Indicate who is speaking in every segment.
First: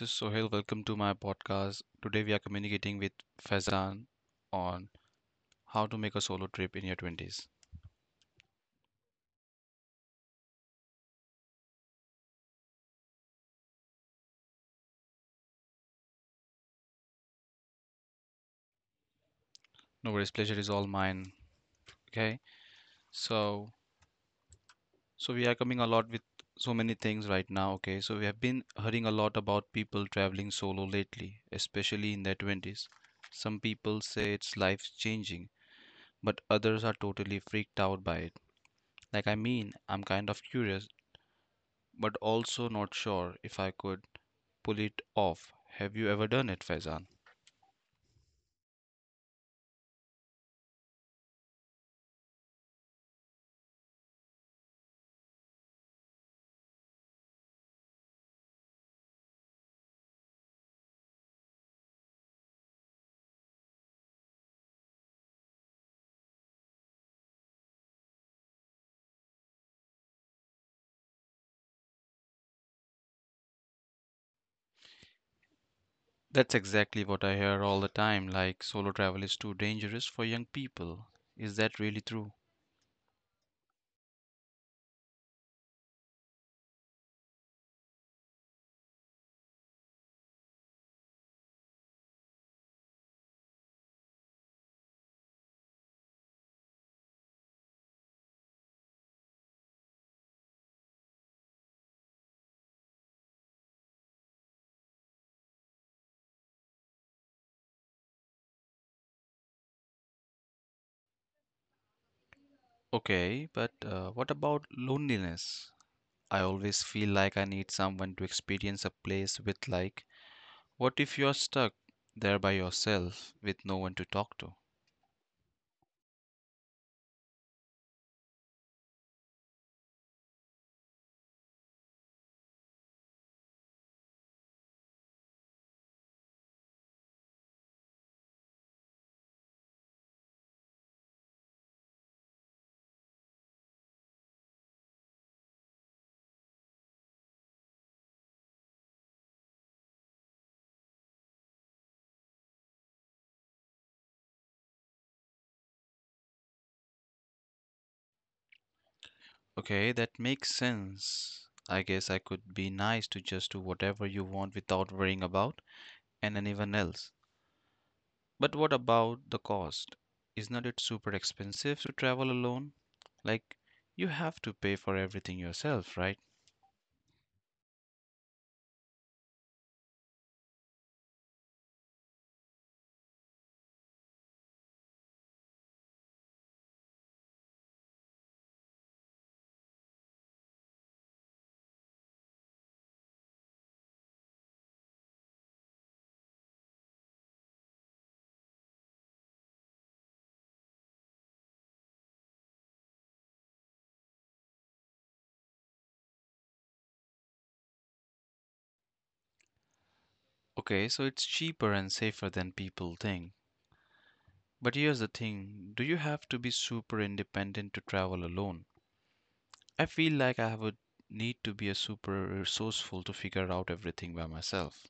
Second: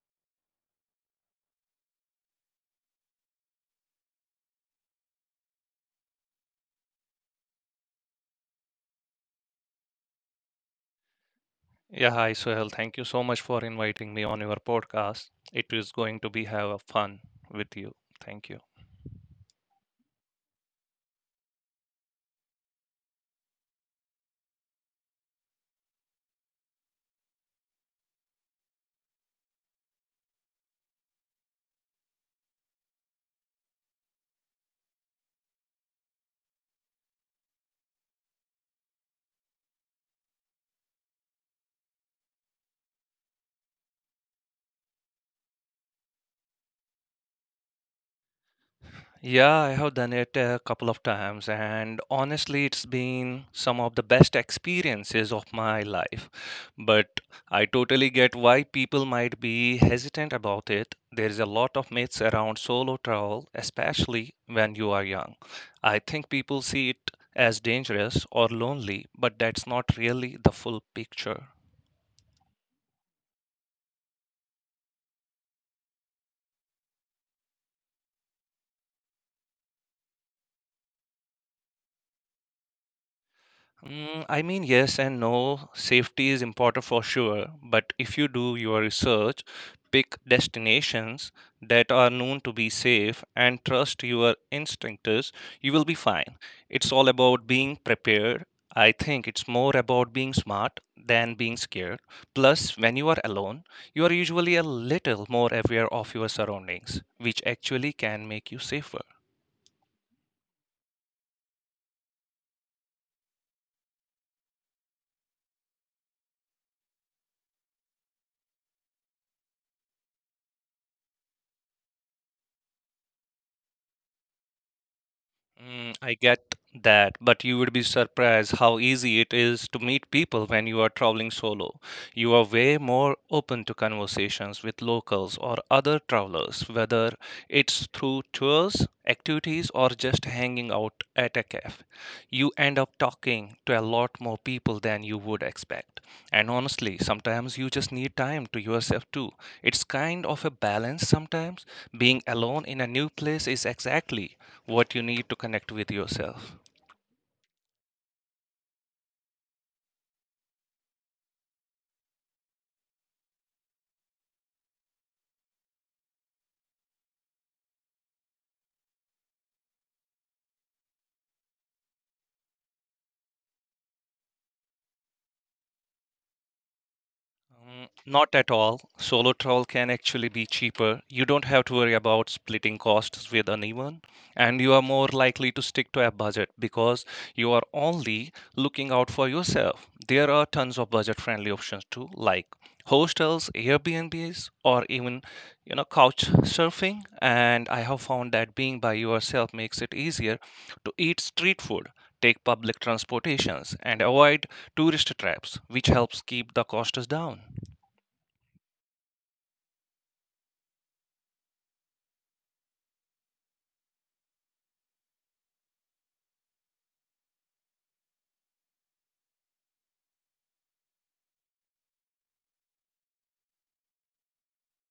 Speaker 1: is Sohail. Welcome to my podcast. Today we are communicating with Faizan on how to make a solo trip in your 20s.
Speaker 2: Yeah, hi Sohail. Thank you so much for inviting me on your podcast. It is going to be have a fun with you. Thank you.
Speaker 1: No worries, pleasure is all mine. Okay, so so we are coming a lot with so many things right now. Okay, so we have been hearing a lot about people traveling solo lately, especially in their 20s. Some people say it's life changing, but others are totally freaked out by it. Like, I mean, I'm kind of curious, but also not sure if I could pull it off. Have you ever done it, Faizan?
Speaker 2: Yeah, I have done it a couple of times, and honestly, it's been some of the best experiences of my life. But I totally get why people might be hesitant about it. There's a lot of myths around solo travel, especially when you are young. I think people see it as dangerous or lonely, but that's not really the full picture.
Speaker 1: That's exactly what I hear all the time, like solo travel is too dangerous for young people. Is that really true?
Speaker 2: I mean, yes and no. Safety is important for sure, but if you do your research, pick destinations that are known to be safe and trust your instincts, you will be fine. It's all about being prepared. I think it's more about being smart than being scared. Plus, when you are alone, you are usually a little more aware of your surroundings, which actually can make you safer.
Speaker 1: Okay, but what about loneliness? I always feel like I need someone to experience a place with, like, what if you're stuck there by yourself with no one to talk to?
Speaker 2: I get that, but you would be surprised how easy it is to meet people when you are traveling solo. You are way more open to conversations with locals or other travelers, whether it's through tours, activities, or just hanging out at a cafe. You end up talking to a lot more people than you would expect. And honestly, sometimes you just need time to yourself too. It's kind of a balance sometimes. Being alone in a new place is exactly what you need to connect with yourself.
Speaker 1: Okay, that makes sense. I guess I could be nice to just do whatever you want without worrying about and anyone else. But what about the cost? Isn't it super expensive to travel alone? Like, you have to pay for everything yourself, right?
Speaker 2: Not at all. Solo travel can actually be cheaper. You don't have to worry about splitting costs with anyone, and you are more likely to stick to a budget because you are only looking out for yourself. There are tons of budget-friendly options too, like hostels, Airbnbs, or even couch surfing. And I have found that being by yourself makes it easier to eat street food, take public transportations, and avoid tourist traps, which helps keep the costs down.
Speaker 1: Okay, so it's cheaper and safer than people think. But here's the thing, do you have to be super independent to travel alone? I feel like I would need to be a super resourceful to figure out everything by myself.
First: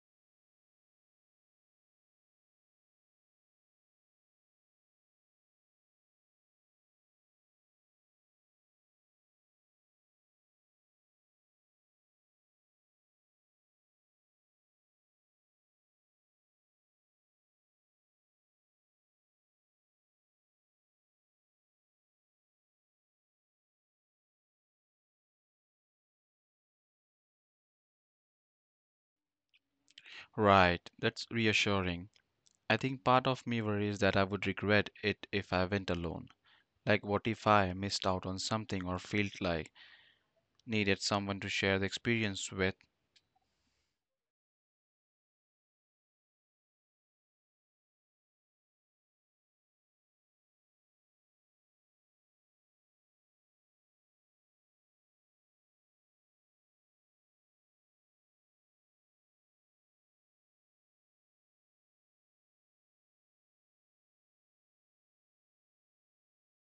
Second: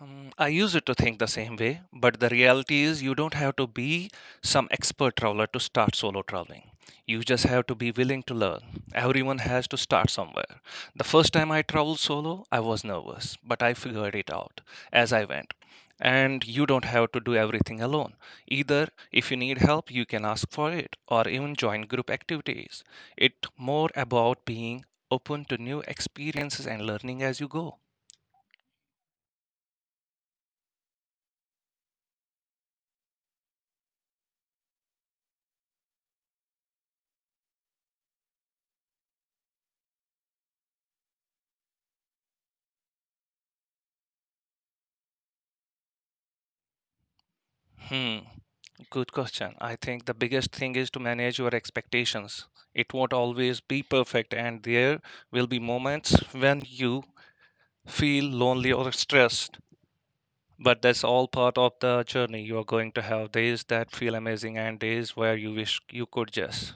Speaker 2: I used to think the same way, but the reality is you don't have to be some expert traveler to start solo traveling. You just have to be willing to learn. Everyone has to start somewhere. The first time I traveled solo, I was nervous, but I figured it out as I went. And you don't have to do everything alone. Either if you need help, you can ask for it or even join group activities. It's more about being open to new experiences and learning as you go.
Speaker 1: Right, that's reassuring. I think part of me worries that I would regret it if I went alone. Like, what if I missed out on something or felt like needed someone to share the experience with?
Speaker 2: Hmm, good question. I think the biggest thing is to manage your expectations. It won't always be perfect, and there will be moments when you feel lonely or stressed. But that's all part of the journey you are going to have. Days that feel amazing and days where you wish you could just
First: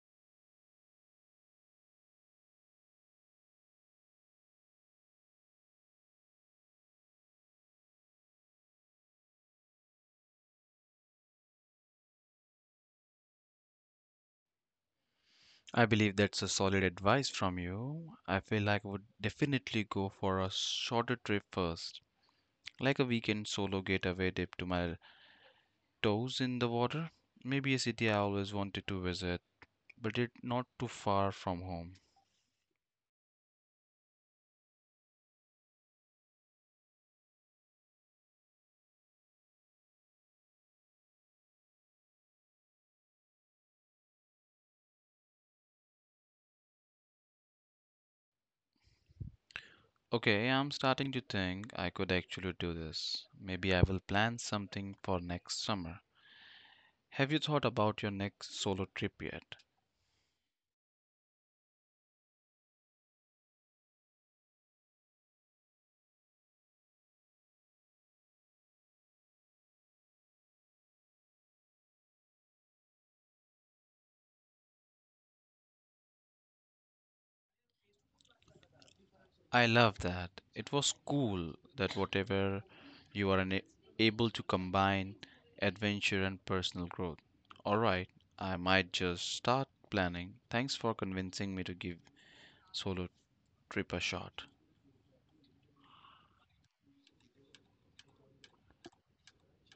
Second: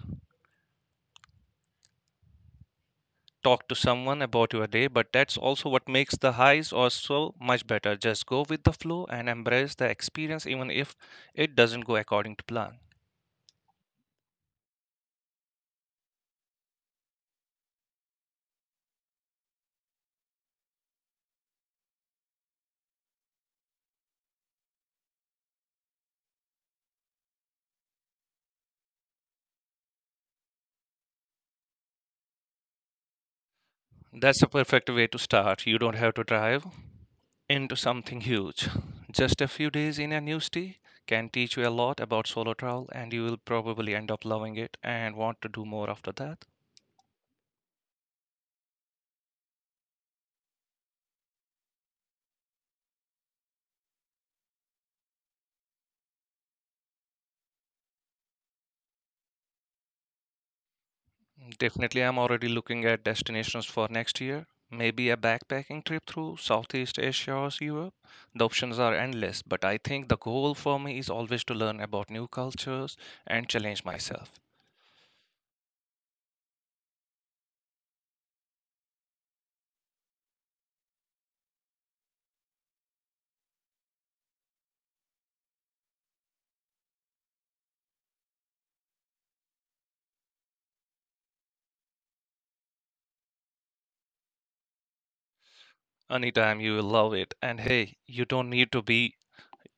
Speaker 2: talk to someone about your day, but that's also what makes the highs or so much better. Just go with the flow and embrace the experience, even if it doesn't go according to plan.
Speaker 1: I believe that's a solid advice from you. I feel like I would definitely go for a shorter trip first, like a weekend solo getaway dip to my toes in the water. Maybe a city I always wanted to visit, but it not too far from home.
Speaker 2: That's a perfect way to start. You don't have to drive, into something huge. Just a few days in a new city can teach you a lot about solo travel, and you will probably end up loving it and want to do more after that.
Speaker 1: Okay, I'm starting to think I could actually do this. Maybe I will plan something for next summer. Have you thought about your next solo trip yet?
Speaker 2: Definitely, I'm already looking at destinations for next year. Maybe a backpacking trip through Southeast Asia or Europe. The options are endless, but I think the goal for me is always to learn about new cultures and challenge myself.
Speaker 1: I love that. It was cool that whatever you are able to combine adventure and personal growth. All right, I might just start planning. Thanks for convincing me to give solo trip a shot.
Speaker 2: Anytime, you will love it. And hey, you don't need to be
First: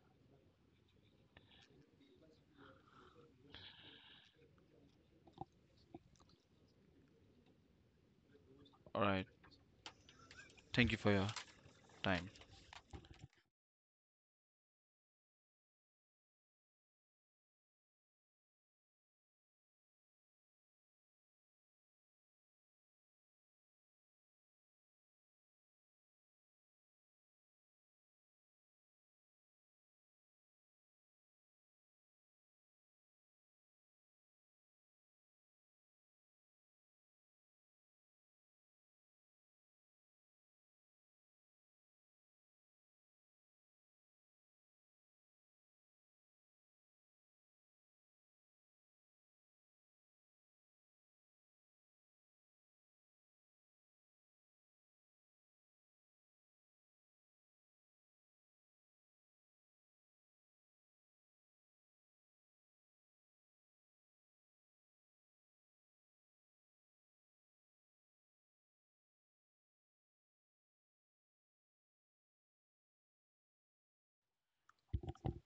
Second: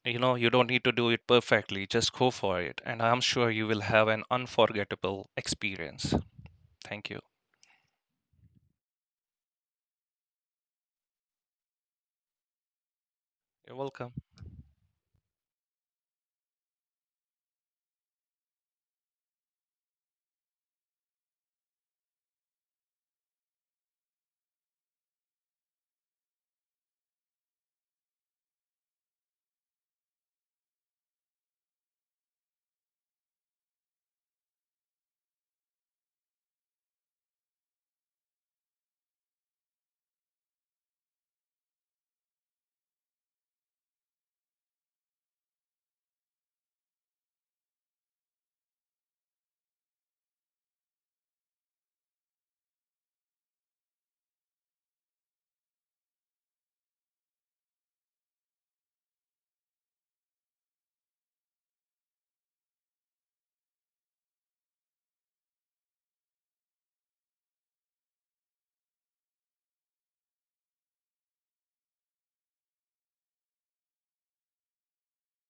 Speaker 2: you don't need to do it perfectly. Just go for it, and I'm sure you will have an unforgettable experience. Thank you.
Speaker 1: All right, thank you for your time.
Speaker 2: You're welcome.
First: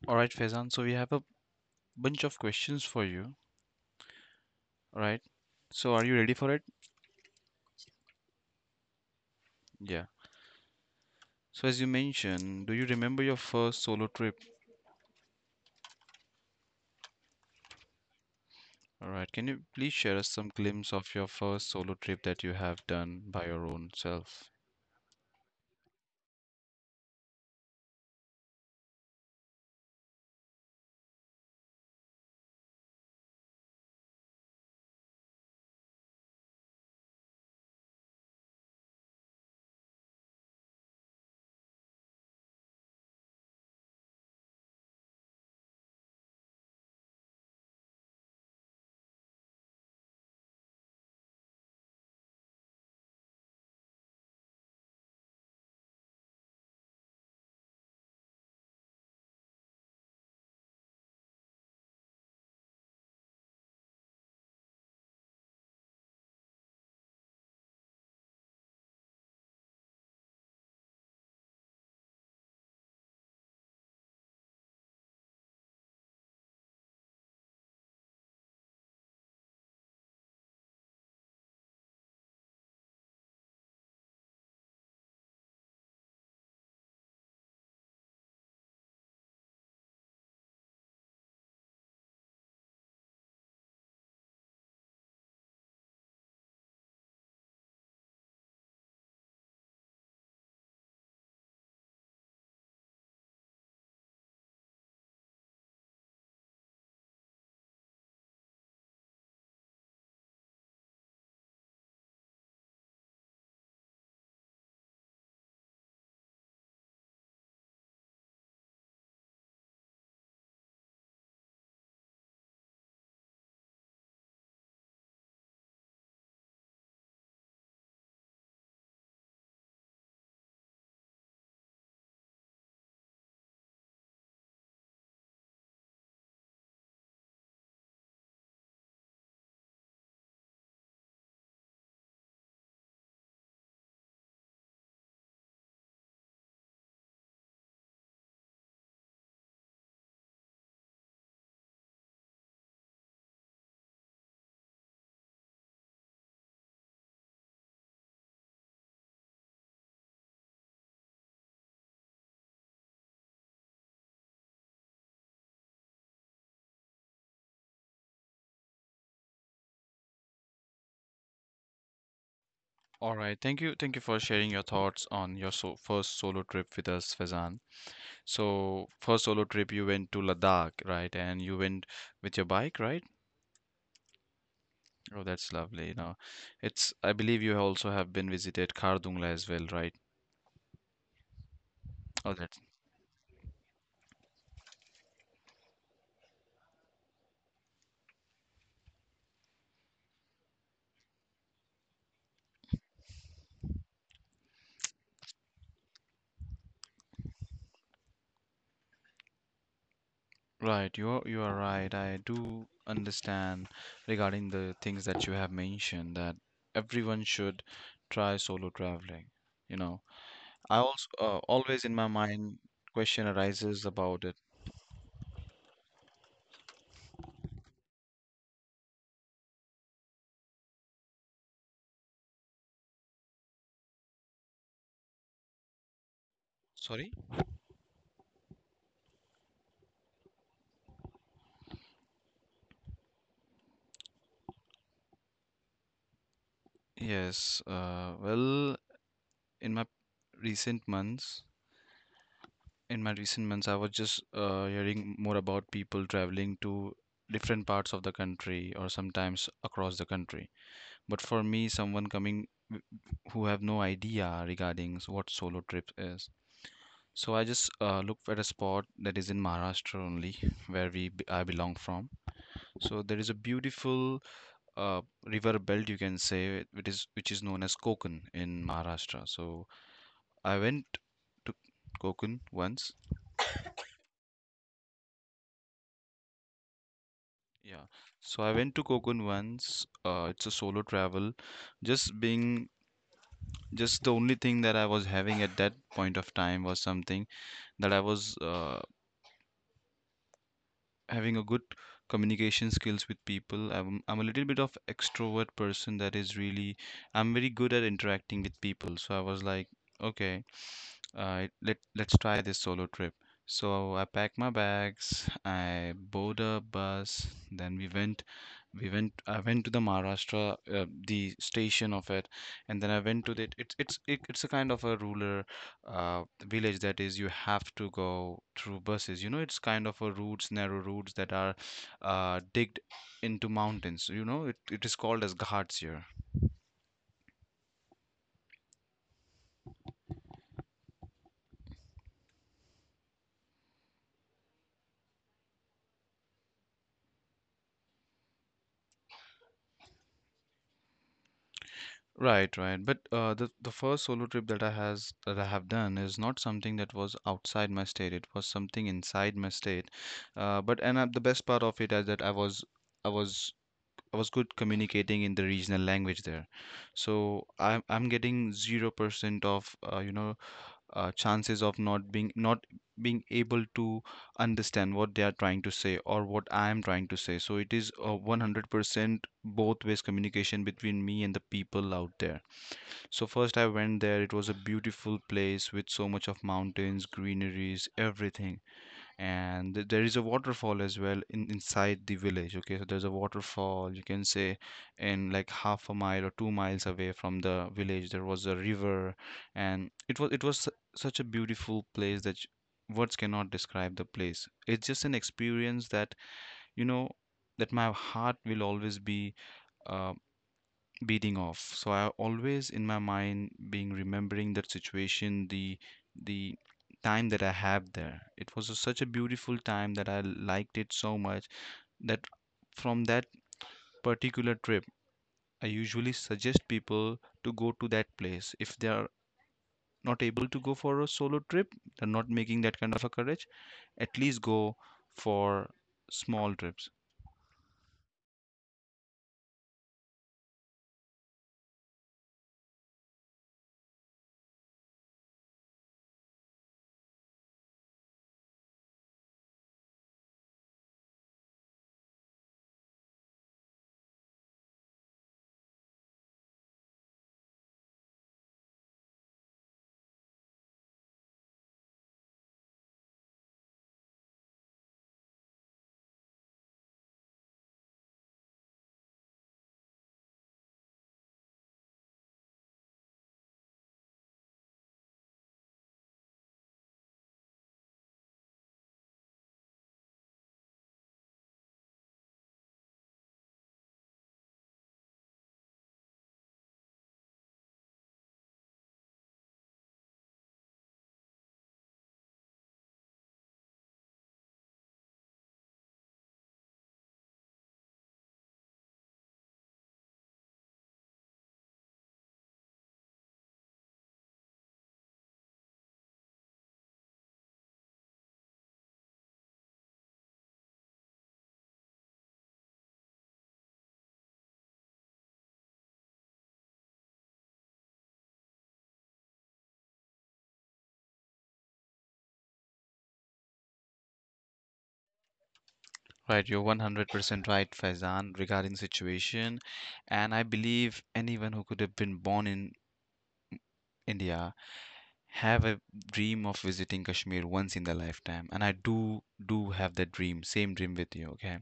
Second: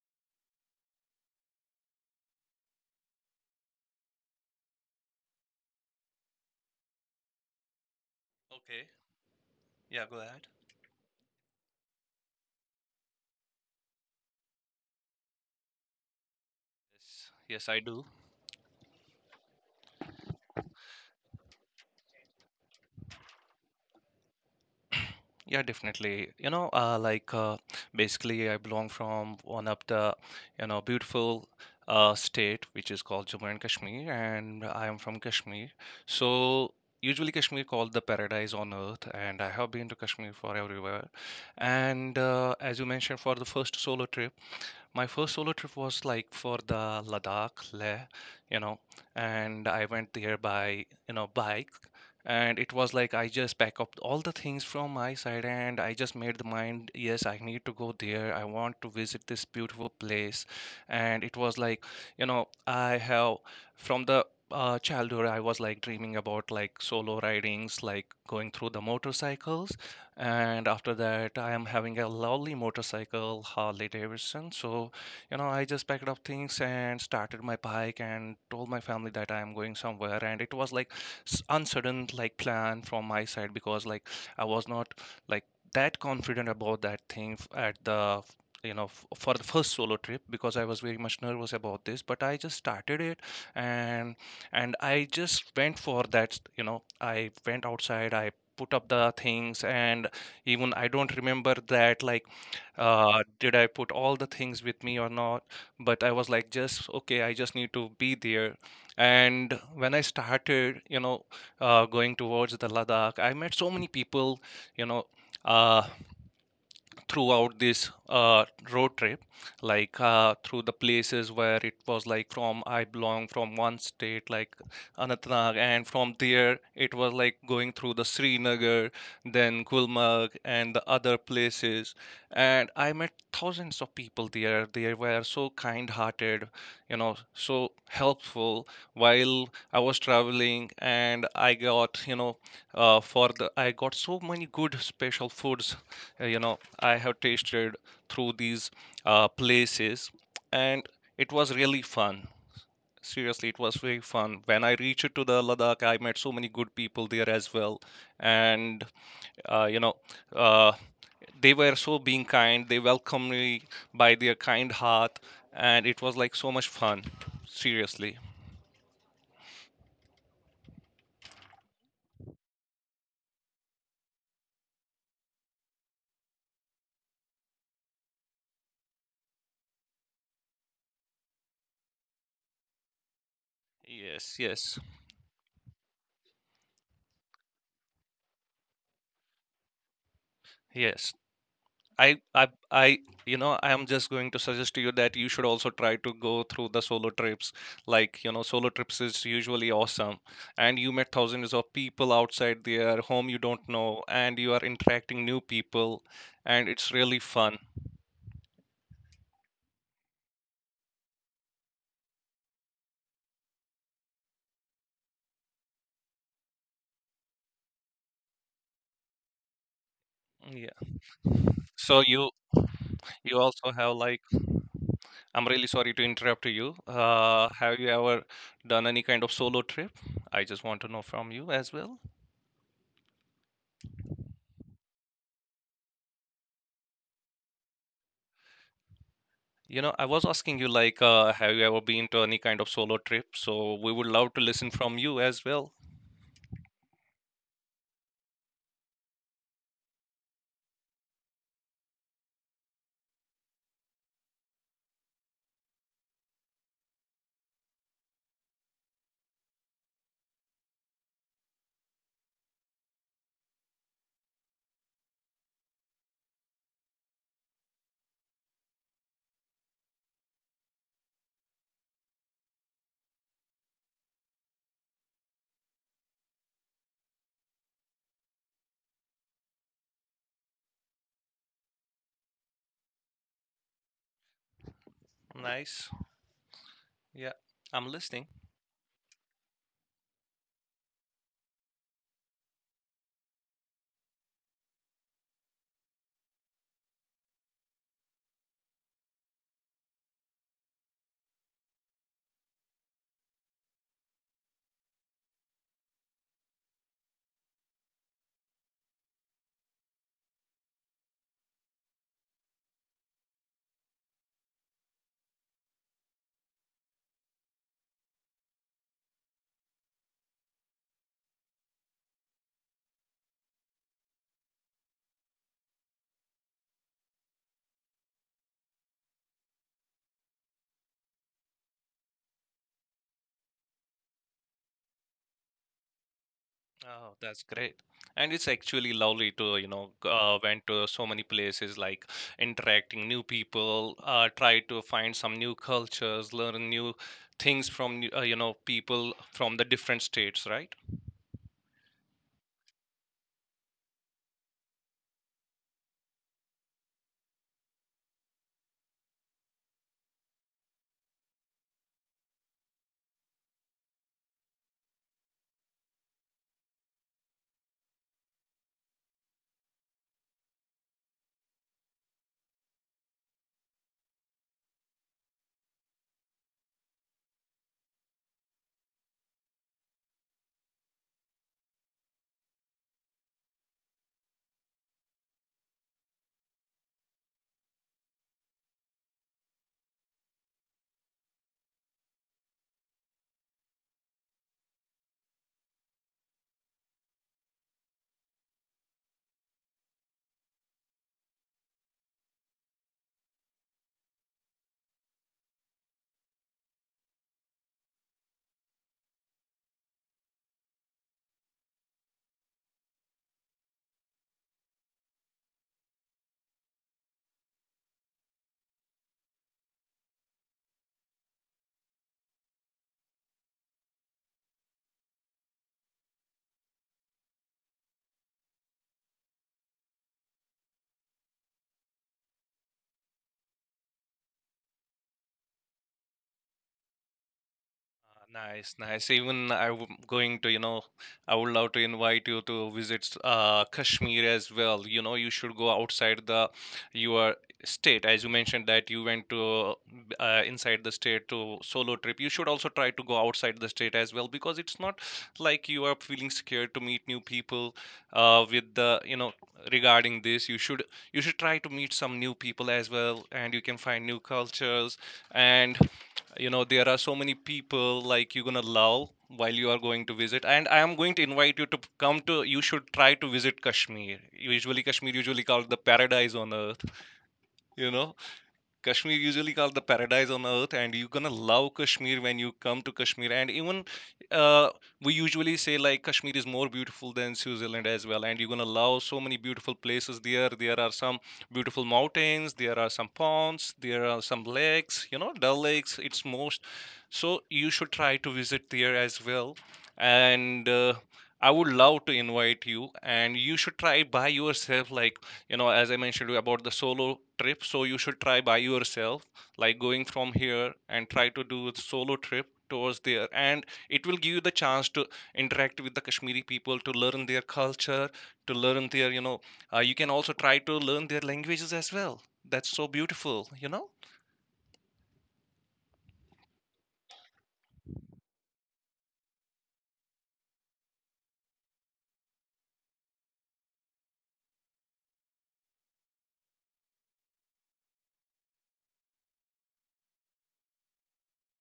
Speaker 1: All right, Faizan, so we have a bunch of questions for you. Alright, so are you ready for it?
Speaker 2: Okay. Yeah,
Speaker 1: Yeah.
Speaker 2: go ahead.
Speaker 1: So, as you mentioned, do you remember your first solo trip?
Speaker 2: Yes, yes I do.
Speaker 1: Alright, can you please share us some glimpse of your first solo trip that you have done by your own self?
Speaker 2: Yeah, definitely. Basically, I belong from one of the, beautiful state which is called Jammu and Kashmir, and I am from Kashmir. So usually, Kashmir called the paradise on earth, and I have been to Kashmir for everywhere. And as you mentioned, for the first solo trip my first solo trip was like for the Ladakh, Leh, you know, and I went there by, bike. And it was like I just pack up all the things from my side and I just made the mind, yes, I need to go there. I want to visit this beautiful place. And it was like, I have from the childhood, I was like dreaming about like solo ridings, like going through the motorcycles. And after that, I am having a lovely motorcycle, Harley Davidson. So I just packed up things and started my bike and told my family that I am going somewhere. And it was like uncertain like plan from my side, because like I was not like that confident about that thing at the for the first solo trip, because I was very much nervous about this. But I just started it. And and I just went for that. I went outside, I put up the things. And even I don't remember that, like, did I put all the things with me or not? But I was like, just okay, I just need to be there. And when I started, going towards the Ladakh, I met so many people, you know, uh, throughout this road trip, like through the places where it was like from I belong from one state like Anantnag, and from there it was like going through the Srinagar, then Gulmarg and the other places. And I met thousands of people there. They were so kind hearted, so helpful while I was traveling. And I got, you know for the I got so many good special foods, uh, you know I have tasted through these places. And it was really fun. Seriously, it was very fun. When I reached to the Ladakh, I met so many good people there as well. And uh, you know, uh, they were so being kind. They welcomed me by their kind heart, and it was like so much fun. Seriously,
Speaker 1: Alright, thank you for sharing your thoughts on your so first solo trip with us, Fazan. So, first solo trip you went to Ladakh, right? And you went with your bike, right?
Speaker 2: yes, yes,
Speaker 1: Oh, that's lovely. Now, it's I believe you also have been visited Khardungla as well, right?
Speaker 2: yes. I,
Speaker 1: Oh,
Speaker 2: I,
Speaker 1: that.
Speaker 2: I, I am just going to suggest to you that you should also try to go through the solo trips. Like, solo trips is usually awesome, and you met thousands of people outside there, whom you don't know, and you are interacting new people, and it's really fun.
Speaker 1: Right, you are right. I do understand regarding the things that you have mentioned that everyone should try solo traveling. You know,
Speaker 2: Yeah.
Speaker 1: I also always in
Speaker 2: So
Speaker 1: my
Speaker 2: you
Speaker 1: mind question
Speaker 2: you also
Speaker 1: arises
Speaker 2: have like,
Speaker 1: about it.
Speaker 2: I'm really sorry to interrupt you. Have you ever done any kind of solo trip? I just want to know from you as well.
Speaker 1: Sorry?
Speaker 2: You know, I was asking you, like, have you ever been to any kind of solo trip? So we would love to listen from you as well.
Speaker 1: Yes, well, in my recent months, I was just hearing more about people traveling to different parts of the country or sometimes across the country. But for me, someone coming who have no idea regarding what solo trip is. So I just looked at a spot that is in Maharashtra only, where I belong from. So there is a beautiful uh, river belt you can say, which is known as Konkan in Maharashtra. So I went to Konkan once.
Speaker 2: Nice. Yeah,
Speaker 1: Yeah.
Speaker 2: I'm listening.
Speaker 1: So I went to Konkan once. It's a solo travel. Just being, just the only thing that I was having at that point of time was something that I was having a good communication skills with people. I'm a little bit of extrovert person that is really I'm very good at interacting with people. So I was like, okay, let's try this solo trip. So I packed my bags, I boarded a bus, then we went I went to the Maharashtra, the station of it, and then I went to the it's it, it's a kind of a rural village that is you have to go through buses. It's kind of a routes narrow routes that are digged into mountains. It is called as ghats here.
Speaker 2: Oh, that's great. And it's actually lovely to, went to so many places like interacting new people, try to find some new cultures, learn new things from, people from the different states, right?
Speaker 1: Right, right, but the first solo trip that I have done is not something that was outside my state. It was something inside my state, but and the best part of it is that I was I was good communicating in the regional language there, so I'm getting 0% of chances of not being able to understand what they are trying to say or what I am trying to say. So it is a 100% both ways communication between me and the people out there. So first I went there. It was a beautiful place with so much of mountains, greeneries, everything, and there is a waterfall as well in inside the village. Okay, so there's a waterfall you can say in like half a mile or 2 miles away from the village there was a river, and it was such a beautiful place that words cannot describe the place. It's just an experience that you know that my heart will always be uh, beating off. So I always in my mind being remembering that situation, the time that I have there. It was such a beautiful time that I liked it so much that from that particular trip, I usually suggest people to go to that place. If they are not able to go for a solo trip, they're not making that kind of a courage, at least go for small trips.
Speaker 2: Nice, nice. Even I'm going to, I would love to invite you to visit Kashmir as well. You know, you should go outside the your state. As you mentioned that you went to inside the state to solo trip. You should also try to go outside the state as well, because it's not like you are feeling scared to meet new people with the, regarding this. You should try to meet some new people as well, and you can find new cultures. And you know, there are so many people like you're gonna love while you are going to visit. And I am going to invite you to p- come to you should try to visit Kashmir. Usually called the paradise on earth. you know Kashmir usually called the paradise on earth, and you're gonna love Kashmir when you come to Kashmir. And even uh, we usually say like Kashmir is more beautiful than Switzerland as well, and you're gonna love so many beautiful places there. There are some beautiful mountains, there are some ponds, there are some lakes. You know, Dal Lakes. It's most. So you should try to visit there as well. And I would love to invite you, and you should try by yourself. Like, you know, as I mentioned about the solo trip, so you should try by yourself, like going from here and try to do a solo trip towards there. And it will give you the chance to interact with the Kashmiri people, to learn their culture, to learn their, you can also try to learn their languages as well. That's so beautiful, you know.
Speaker 1: Right, you're 100% right, Faizan, regarding situation. And I believe anyone who could have been born in India have a dream of visiting Kashmir once in their lifetime. And I do have that dream, same dream with you, okay?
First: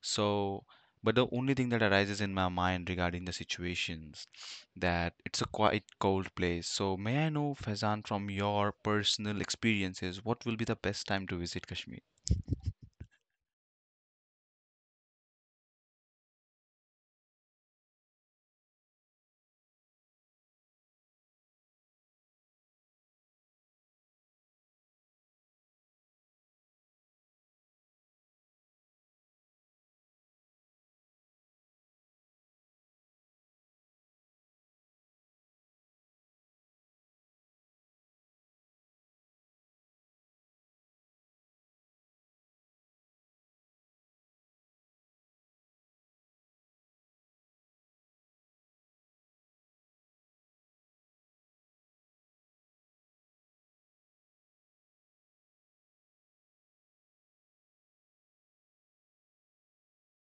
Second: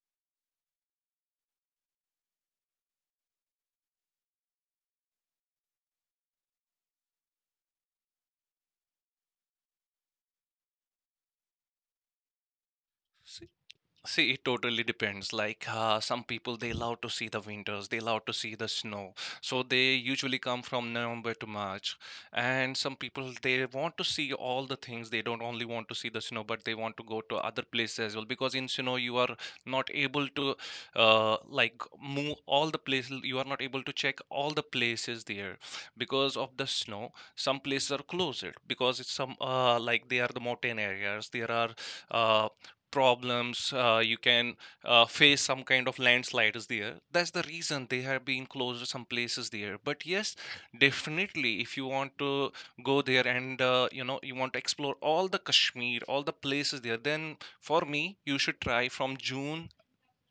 Speaker 1: So, but the only thing that arises in my mind regarding the situations, that it's a quite cold place. So, may I know, Faizan, from your personal experiences, what will be the best time to visit Kashmir?
Speaker 2: See, it totally depends. Like some people, they love to see the winters, they love to see the snow. So they usually come from November to March. And some people, they want to see all the things. They don't only want to see the snow, but they want to go to other places as well. Because in snow, you are not able to like move all the places. You are not able to check all the places there because of the snow. Some places are closed because it's some like they are the mountain areas. There are uh, problems, you can face some kind of landslide is there. That's the reason they have been closed some places there. But yes, definitely if you want to go there and you know, you want to explore all the Kashmir, all the places there, then for me you should try from June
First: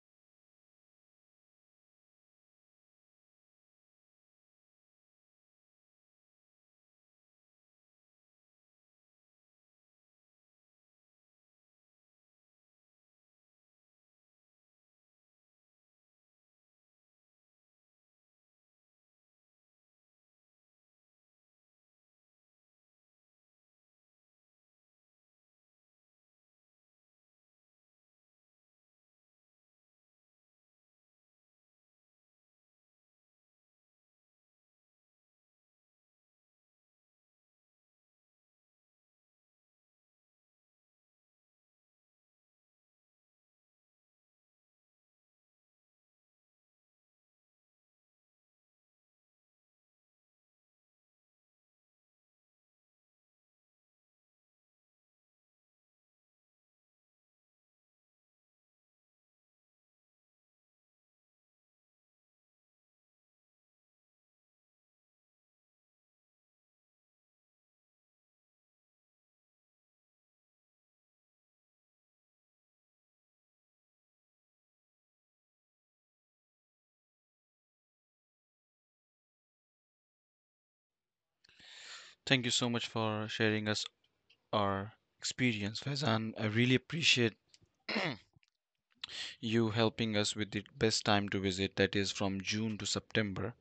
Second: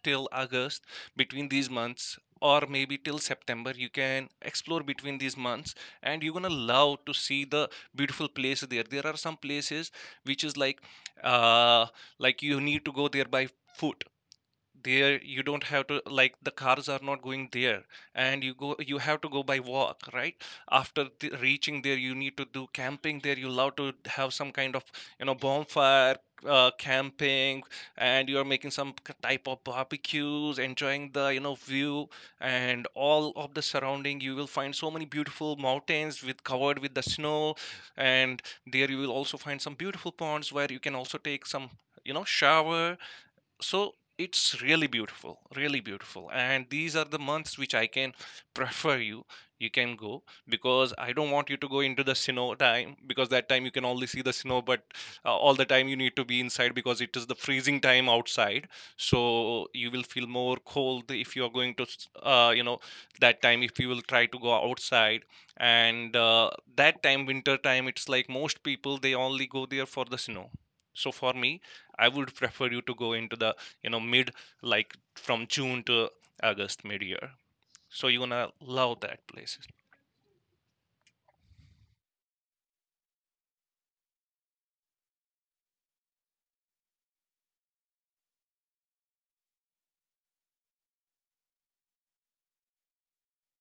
Speaker 2: till August, between these months, or maybe till September. You can explore between these months and you're gonna love to see the beautiful place there. There are some places which is like, uh like you need to go there by foot. There you don't have to, like the cars are not going there and you go, you have to go by walk, right? After the, reaching there you need to do camping there. You love to have some kind of, you know, bonfire, camping, and you are making some type of barbecues, enjoying the, you know, view and all of the surrounding. You will find so many beautiful mountains with covered with the snow, and there you will also find some beautiful ponds where you can also take some, you know, shower. So it's really beautiful, really beautiful, and these are the months which I can prefer you, you can go, because I don't want you to go into the snow time, because that time you can only see the snow. But all the time you need to be inside because it is the freezing time outside. So you will feel more cold if you are going to you know, that time, if you will try to go outside. And that time, winter time, it's like most people they only go there for the snow. So for me, I would prefer you to go into the, you know, mid, like from June to August, mid year. So you're gonna love that place.
Speaker 1: Thank you so much for sharing us our experience, Faizan. I really appreciate you helping us with the best time to visit, that is from June to September.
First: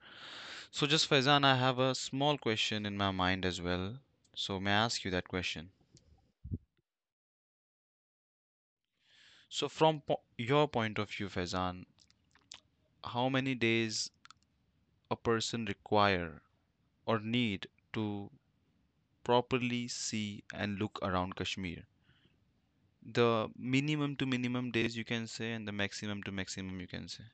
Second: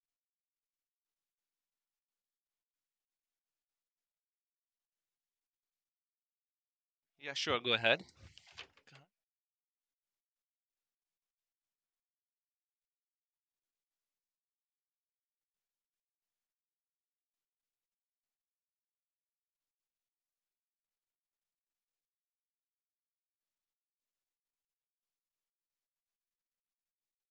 Speaker 1: So, just Faizan, I have a small question in my mind as well. So, may I ask you that question?
Speaker 2: Yeah, sure. Go ahead.
Speaker 1: So, from your point of view, Faizan, how many days a person require or need to properly see and look around Kashmir? The minimum to minimum days you can say, and the maximum to maximum you can say.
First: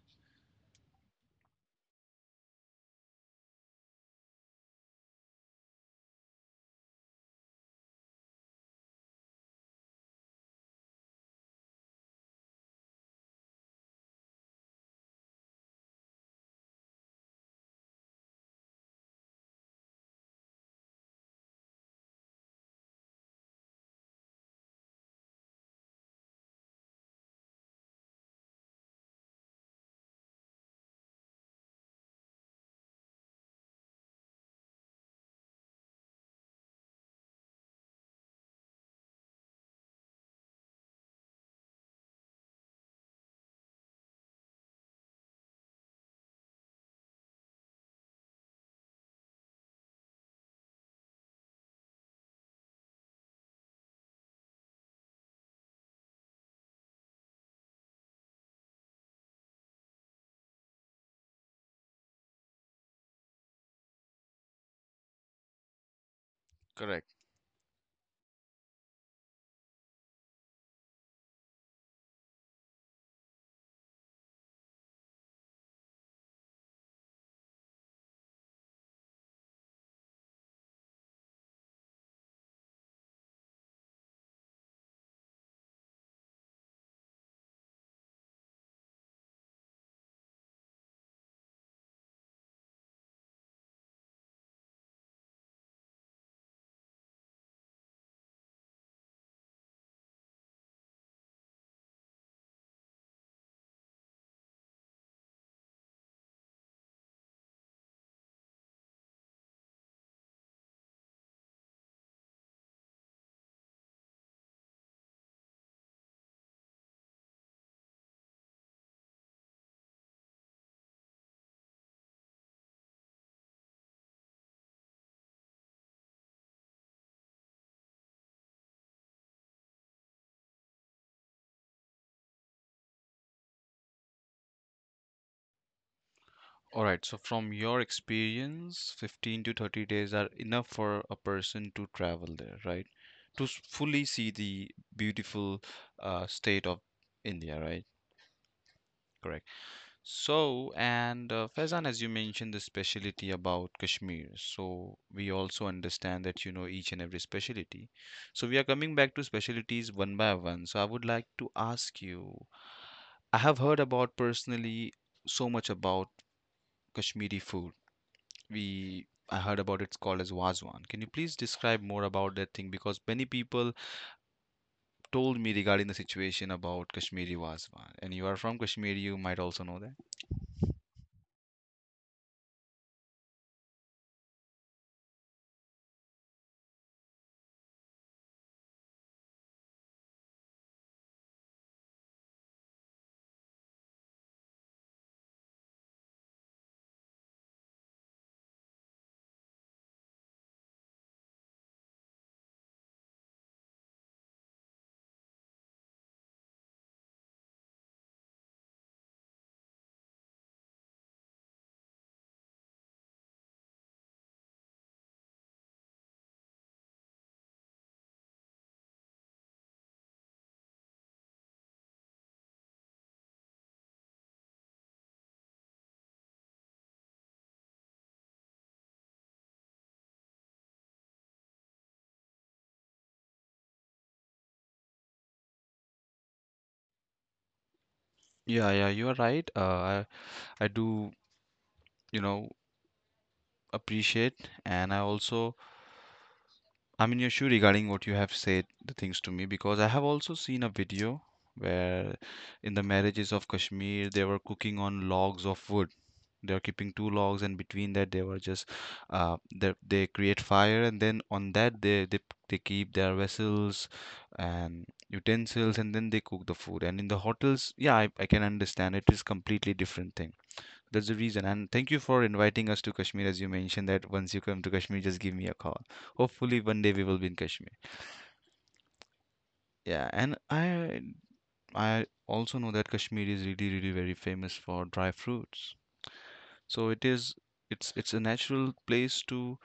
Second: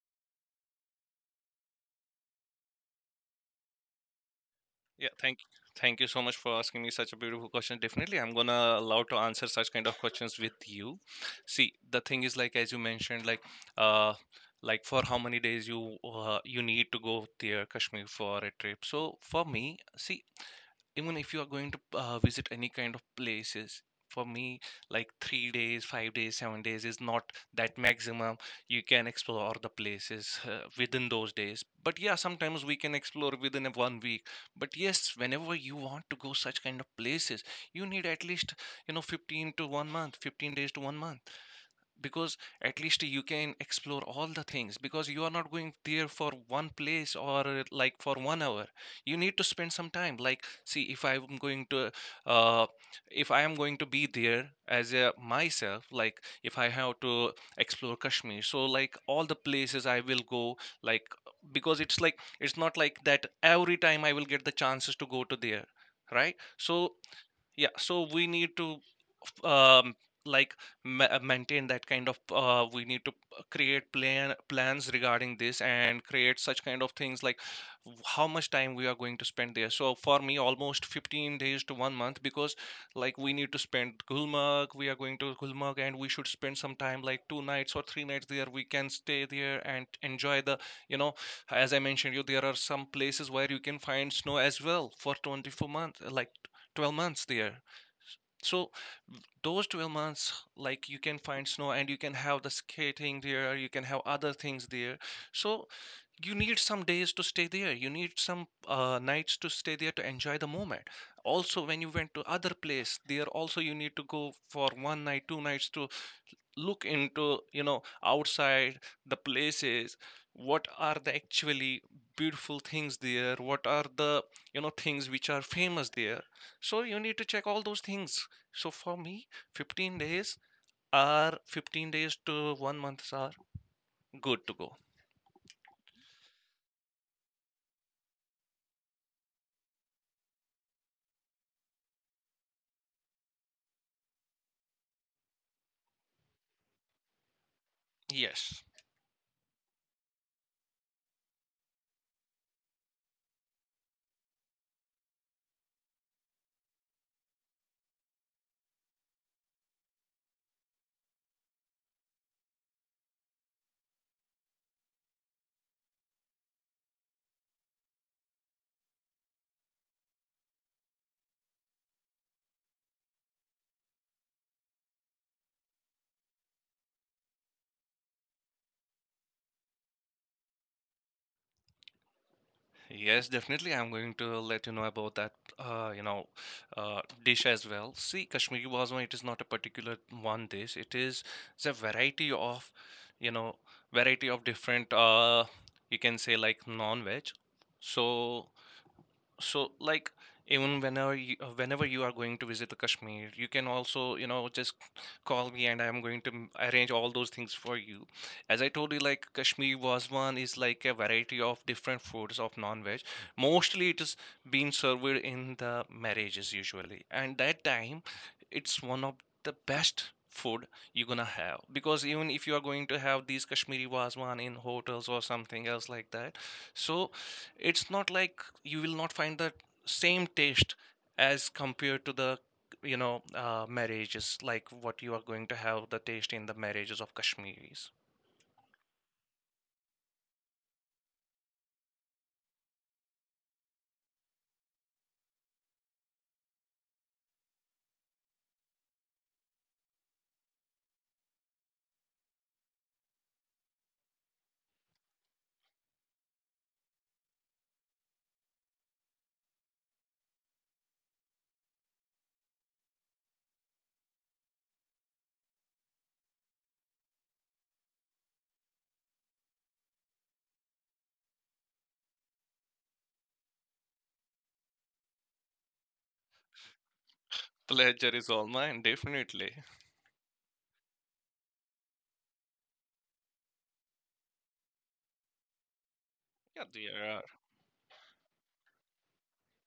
Speaker 2: Yeah, thank you so much for asking me such a beautiful question. Definitely, I'm gonna allow to answer such kind of questions with you. See, the thing is like as you mentioned, like, uh, like for how many days you you need to go there Kashmir for a trip. So for me, see, even if you are going to visit any kind of places, for me, like 3 days, 5 days, 7 days is not that maximum. You can explore the places within those days, but yeah, sometimes we can explore within a one week. But yes, whenever you want to go such kind of places, you need at least, you know, 15 to one month, 15 days to one month, because at least you can explore all the things, because you are not going there for one place or, like for 1 hour. You need to spend some time. Like see, if I am going to, uh, if I am going to be there as a myself, like if I have to explore Kashmir, so like all the places I will go, like, because it's like, it's not like that every time I will get the chances to go to there, right? So
Speaker 1: Correct.
Speaker 2: yeah, so we need to f- um like maintain that kind of, we need to create plans regarding this and create such kind of things, like how much time we are going to spend there. So for me almost 15 days to one month, because like we need to spend Gulmarg, we are going to Gulmarg, and we should spend some time like two nights or three nights there. We can stay there and enjoy the, you know, as I mentioned you, there are some places where you can find snow as well for 24 months, like 12 months there. So those 12 months, like you can find snow and you can have the skating there, you can have other things there. So you need some days to stay there, you need some nights to stay there to enjoy the moment. Also, when you went to other place, there also you need to go for one night, two nights, to look into, you know, outside the places, what are the actually beautiful things there, what are the, you know, things which are famous there. So you need to check all those things. So for me, 15 days are, 15 days to 1 month are good to go.
Speaker 1: All right. So, from your experience, 15 to 30 days are enough for a person to travel there, right? To fully see the beautiful state of India, right?
Speaker 2: Yes.
Speaker 1: Correct. So, and Faizan, as you mentioned the specialty about Kashmir, so we also understand that you know each and every specialty. So we are coming back to specialties one by one. So I would like to ask you, I have heard about personally so much about Kashmiri food. We I heard about it's called as Wazwan. Can you please describe more about that thing? Because many people told me regarding the situation about Kashmiri Wazwan. And you are from Kashmir, you might also know that.
Speaker 2: Yes, definitely. I'm going to let you know about that, you know, dish as well. See, Kashmiri Wazwan, it is not a particular one dish. It is, it's a variety of, you know, variety of different, you can say like non-veg. So, so like even whenever you are going to visit the Kashmir, you can also, you know, just call me and I'm going to arrange all those things for you, as I told you. Like Kashmiri Wazwan is like a variety of different foods of non-veg. Mostly it is being served in the marriages usually, and that time it's one of the best food you're gonna have. Because even if you are going to have these Kashmiri Wazwan in hotels or something else like that, so it's not like you will not find the same taste as compared to the, you know, marriages, like what you are going to have the taste in the marriages of Kashmiris.
Speaker 1: Yeah, yeah, you are right. I do, you know, appreciate, and I also I'm in your shoe regarding what you have said the things to me, because I have also seen a video where in the marriages of Kashmir they were cooking on logs of wood. They are keeping two logs, and between that they were just they create fire, and then on that they keep their vessels and utensils, and then they cook the food. And in the hotels, yeah, I can understand it is completely different thing. That's the reason. And thank you for inviting us to Kashmir, as you mentioned that once you come to Kashmir just give me a call. Hopefully one day we will be in Kashmir.
Speaker 2: Pleasure is all mine, definitely.
Speaker 1: Yeah, and I also know that Kashmir is really really very famous for dry fruits.
Speaker 2: Yeah, the,
Speaker 1: So it
Speaker 2: uh,
Speaker 1: is it's a natural place to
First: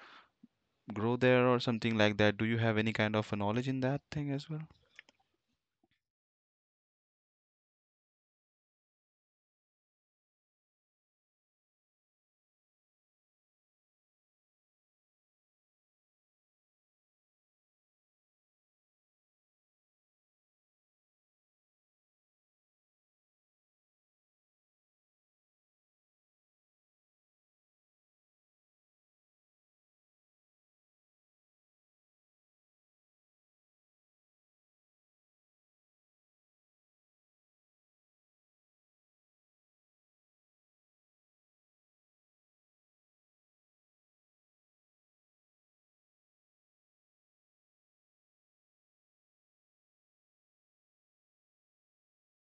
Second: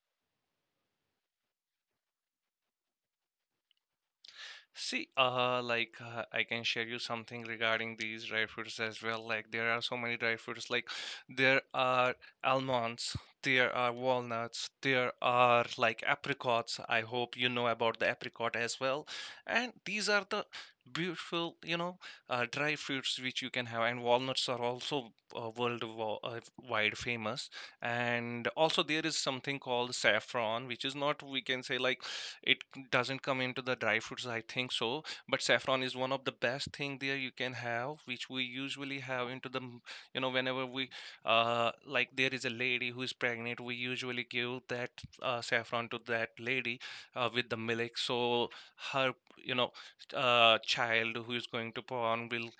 Speaker 1: grow there or something like that. Do you have any kind of a knowledge in that thing as well?
Speaker 2: see, like I can share you something regarding these dry fruits as well. Like there are so many dry fruits. Like there are almonds, there are walnuts, there are like apricots. I hope you know about the apricot as well. And these are the beautiful, you know, dry fruits which you can have. And walnuts are also worldwide famous. And also there is something called saffron, which is not, we can say like, it doesn't come into the dry fruits, I think so. But saffron is one of the best thing there you can have, which we usually have into the you know, whenever we, like there is a lady who is pregnant, we usually give that saffron to that lady, with the milk. So her, you know, child who is going to born will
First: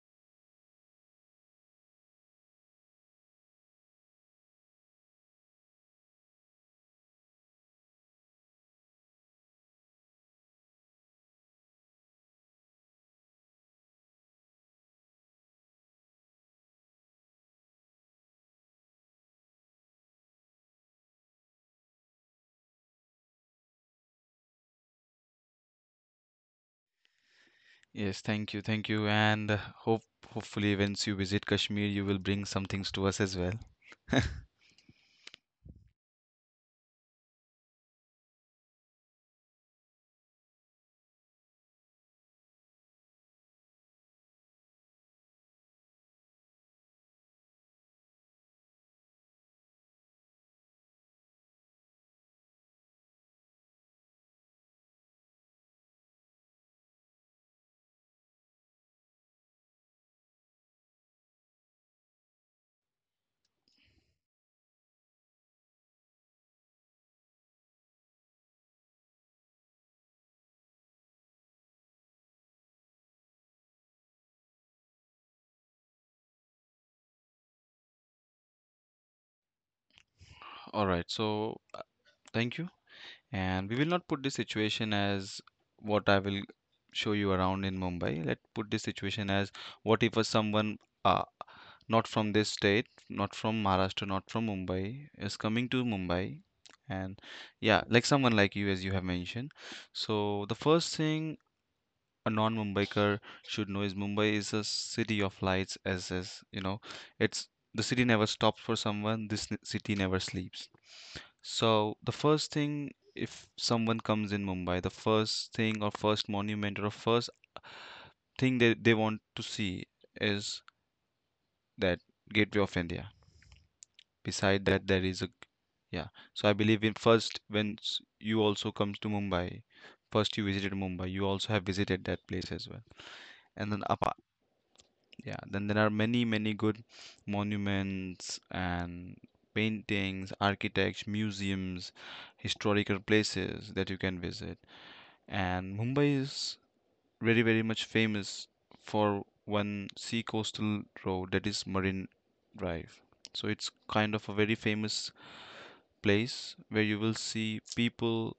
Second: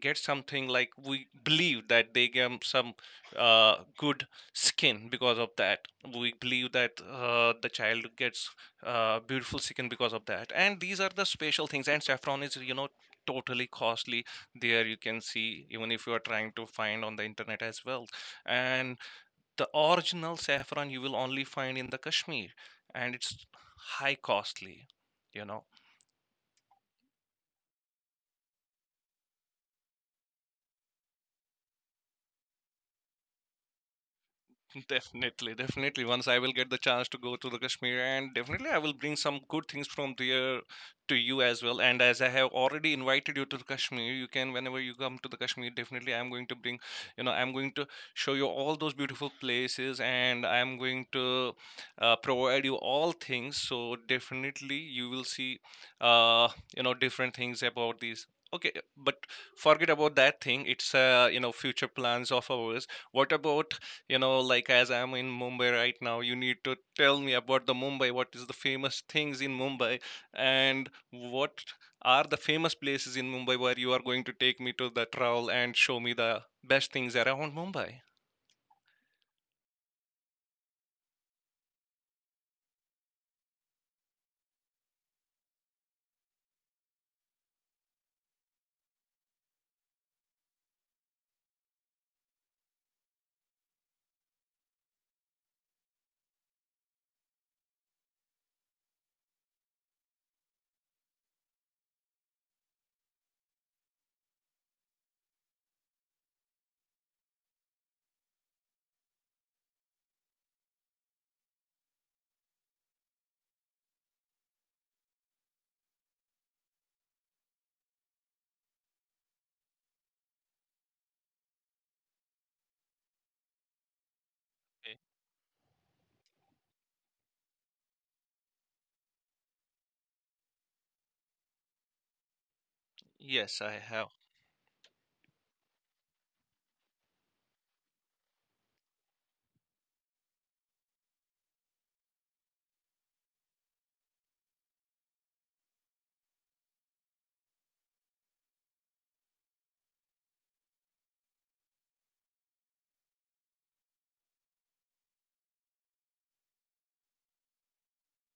Speaker 2: get something, like we believe that they get some good skin because of that. We believe that the child gets beautiful skin because of that, and these are the special things. And saffron is, you know, totally costly there, you can see. Even if you are trying to find on the internet as well, and the original saffron you will only find in the Kashmir, and it's high costly, you know.
Speaker 1: Yes, thank you, and hopefully once you visit Kashmir, you will bring some things to us as well.
Speaker 2: Definitely, definitely. Once I will get the chance to go to the Kashmir, and definitely I will bring some good things from there to you as well. And as I have already invited you to the Kashmir, you can whenever you come to the Kashmir, definitely I'm going to bring, you know, I'm going to show you all those beautiful places, and I'm going to provide you all things. So definitely you will see, uh, you know, different things about these. Okay, but forget about that thing. It's you know, future plans of ours. What about, you know, like as I'm in Mumbai right now, you need to tell me about the Mumbai, what is the famous things in Mumbai, and what are the famous places in Mumbai where you are going to take me to the travel and show me the best things around Mumbai?
Speaker 1: All right, so thank you, and we will not put this situation as what I will show you around in Mumbai. Let put this situation as what if a someone uh, not from this state, not from Maharashtra, not from Mumbai, is coming to Mumbai. And yeah, like someone like you, as you have mentioned. So, the first thing a non Mumbaiker should know is Mumbai is a city of lights, as you know, it's the city never stops for someone, this city never sleeps. So, the first thing, if someone comes in Mumbai, the first thing or first monument or first thing they want to see is that Gateway of India. Beside that,
Speaker 2: Okay.
Speaker 1: there is a, yeah. So I believe in first when you also comes to Mumbai, first you visited Mumbai, you also have visited that place as well.
Speaker 2: Yes,
Speaker 1: And
Speaker 2: I
Speaker 1: then
Speaker 2: have.
Speaker 1: apart, yeah, then there are many many good monuments and paintings, architects, museums, historical places that you can visit. And Mumbai is very very much famous for one sea coastal road that is Marine Drive. So it's kind of a very famous place where you will see people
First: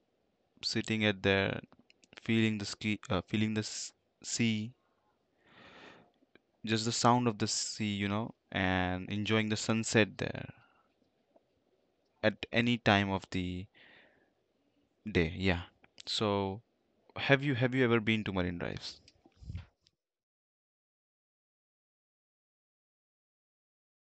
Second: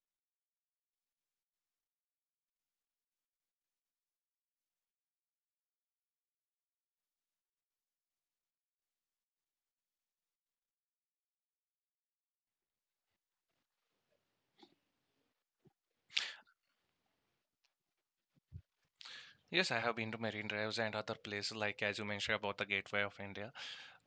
Speaker 1: sitting at there feeling the sea, just the sound of the sea, and enjoying the sunset there at any time of the day, yeah. So have you ever been to marine drives?
Speaker 2: Yes, I have been to Marine Drives and other places, like as you mentioned about the Gateway of India.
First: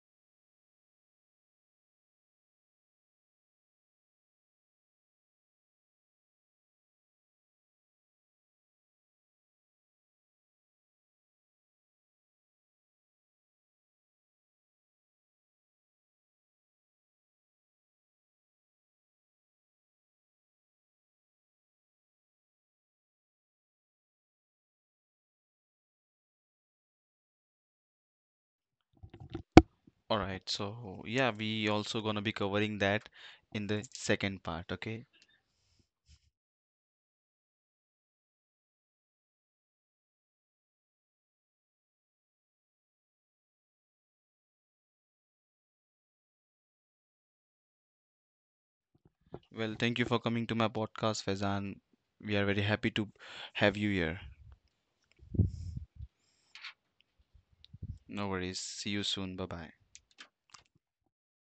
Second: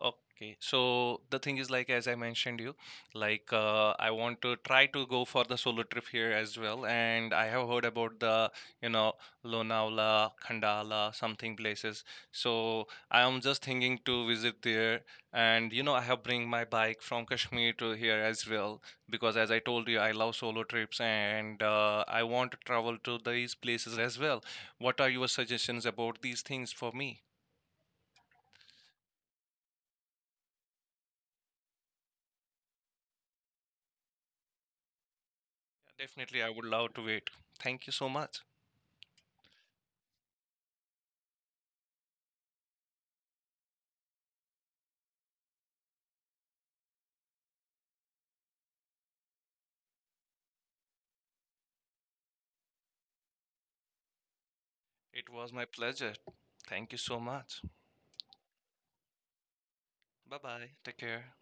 Speaker 2: Okay, so the thing is like as I mentioned you, like, I want to try to go for the solo trip here as well, and I have heard about the, you know, Lonavala, Khandala, something places. So I am just thinking to visit there, and you know, I have bring my bike from Kashmir to here as well, because as I told you, I love solo trips, and I want to travel to these places as well. What are your suggestions about these things for me?
Speaker 1: All right, so yeah, we also gonna be covering that in the second part, okay.
Speaker 2: Definitely, I would love to wait. Thank you so much.
Speaker 1: Well, thank you for coming to my podcast, Faizan. We are very happy to have you here.
Speaker 2: It was my pleasure. Thank you so much.
Speaker 1: No worries, see you soon, bye bye.
Speaker 2: Bye bye. Take care.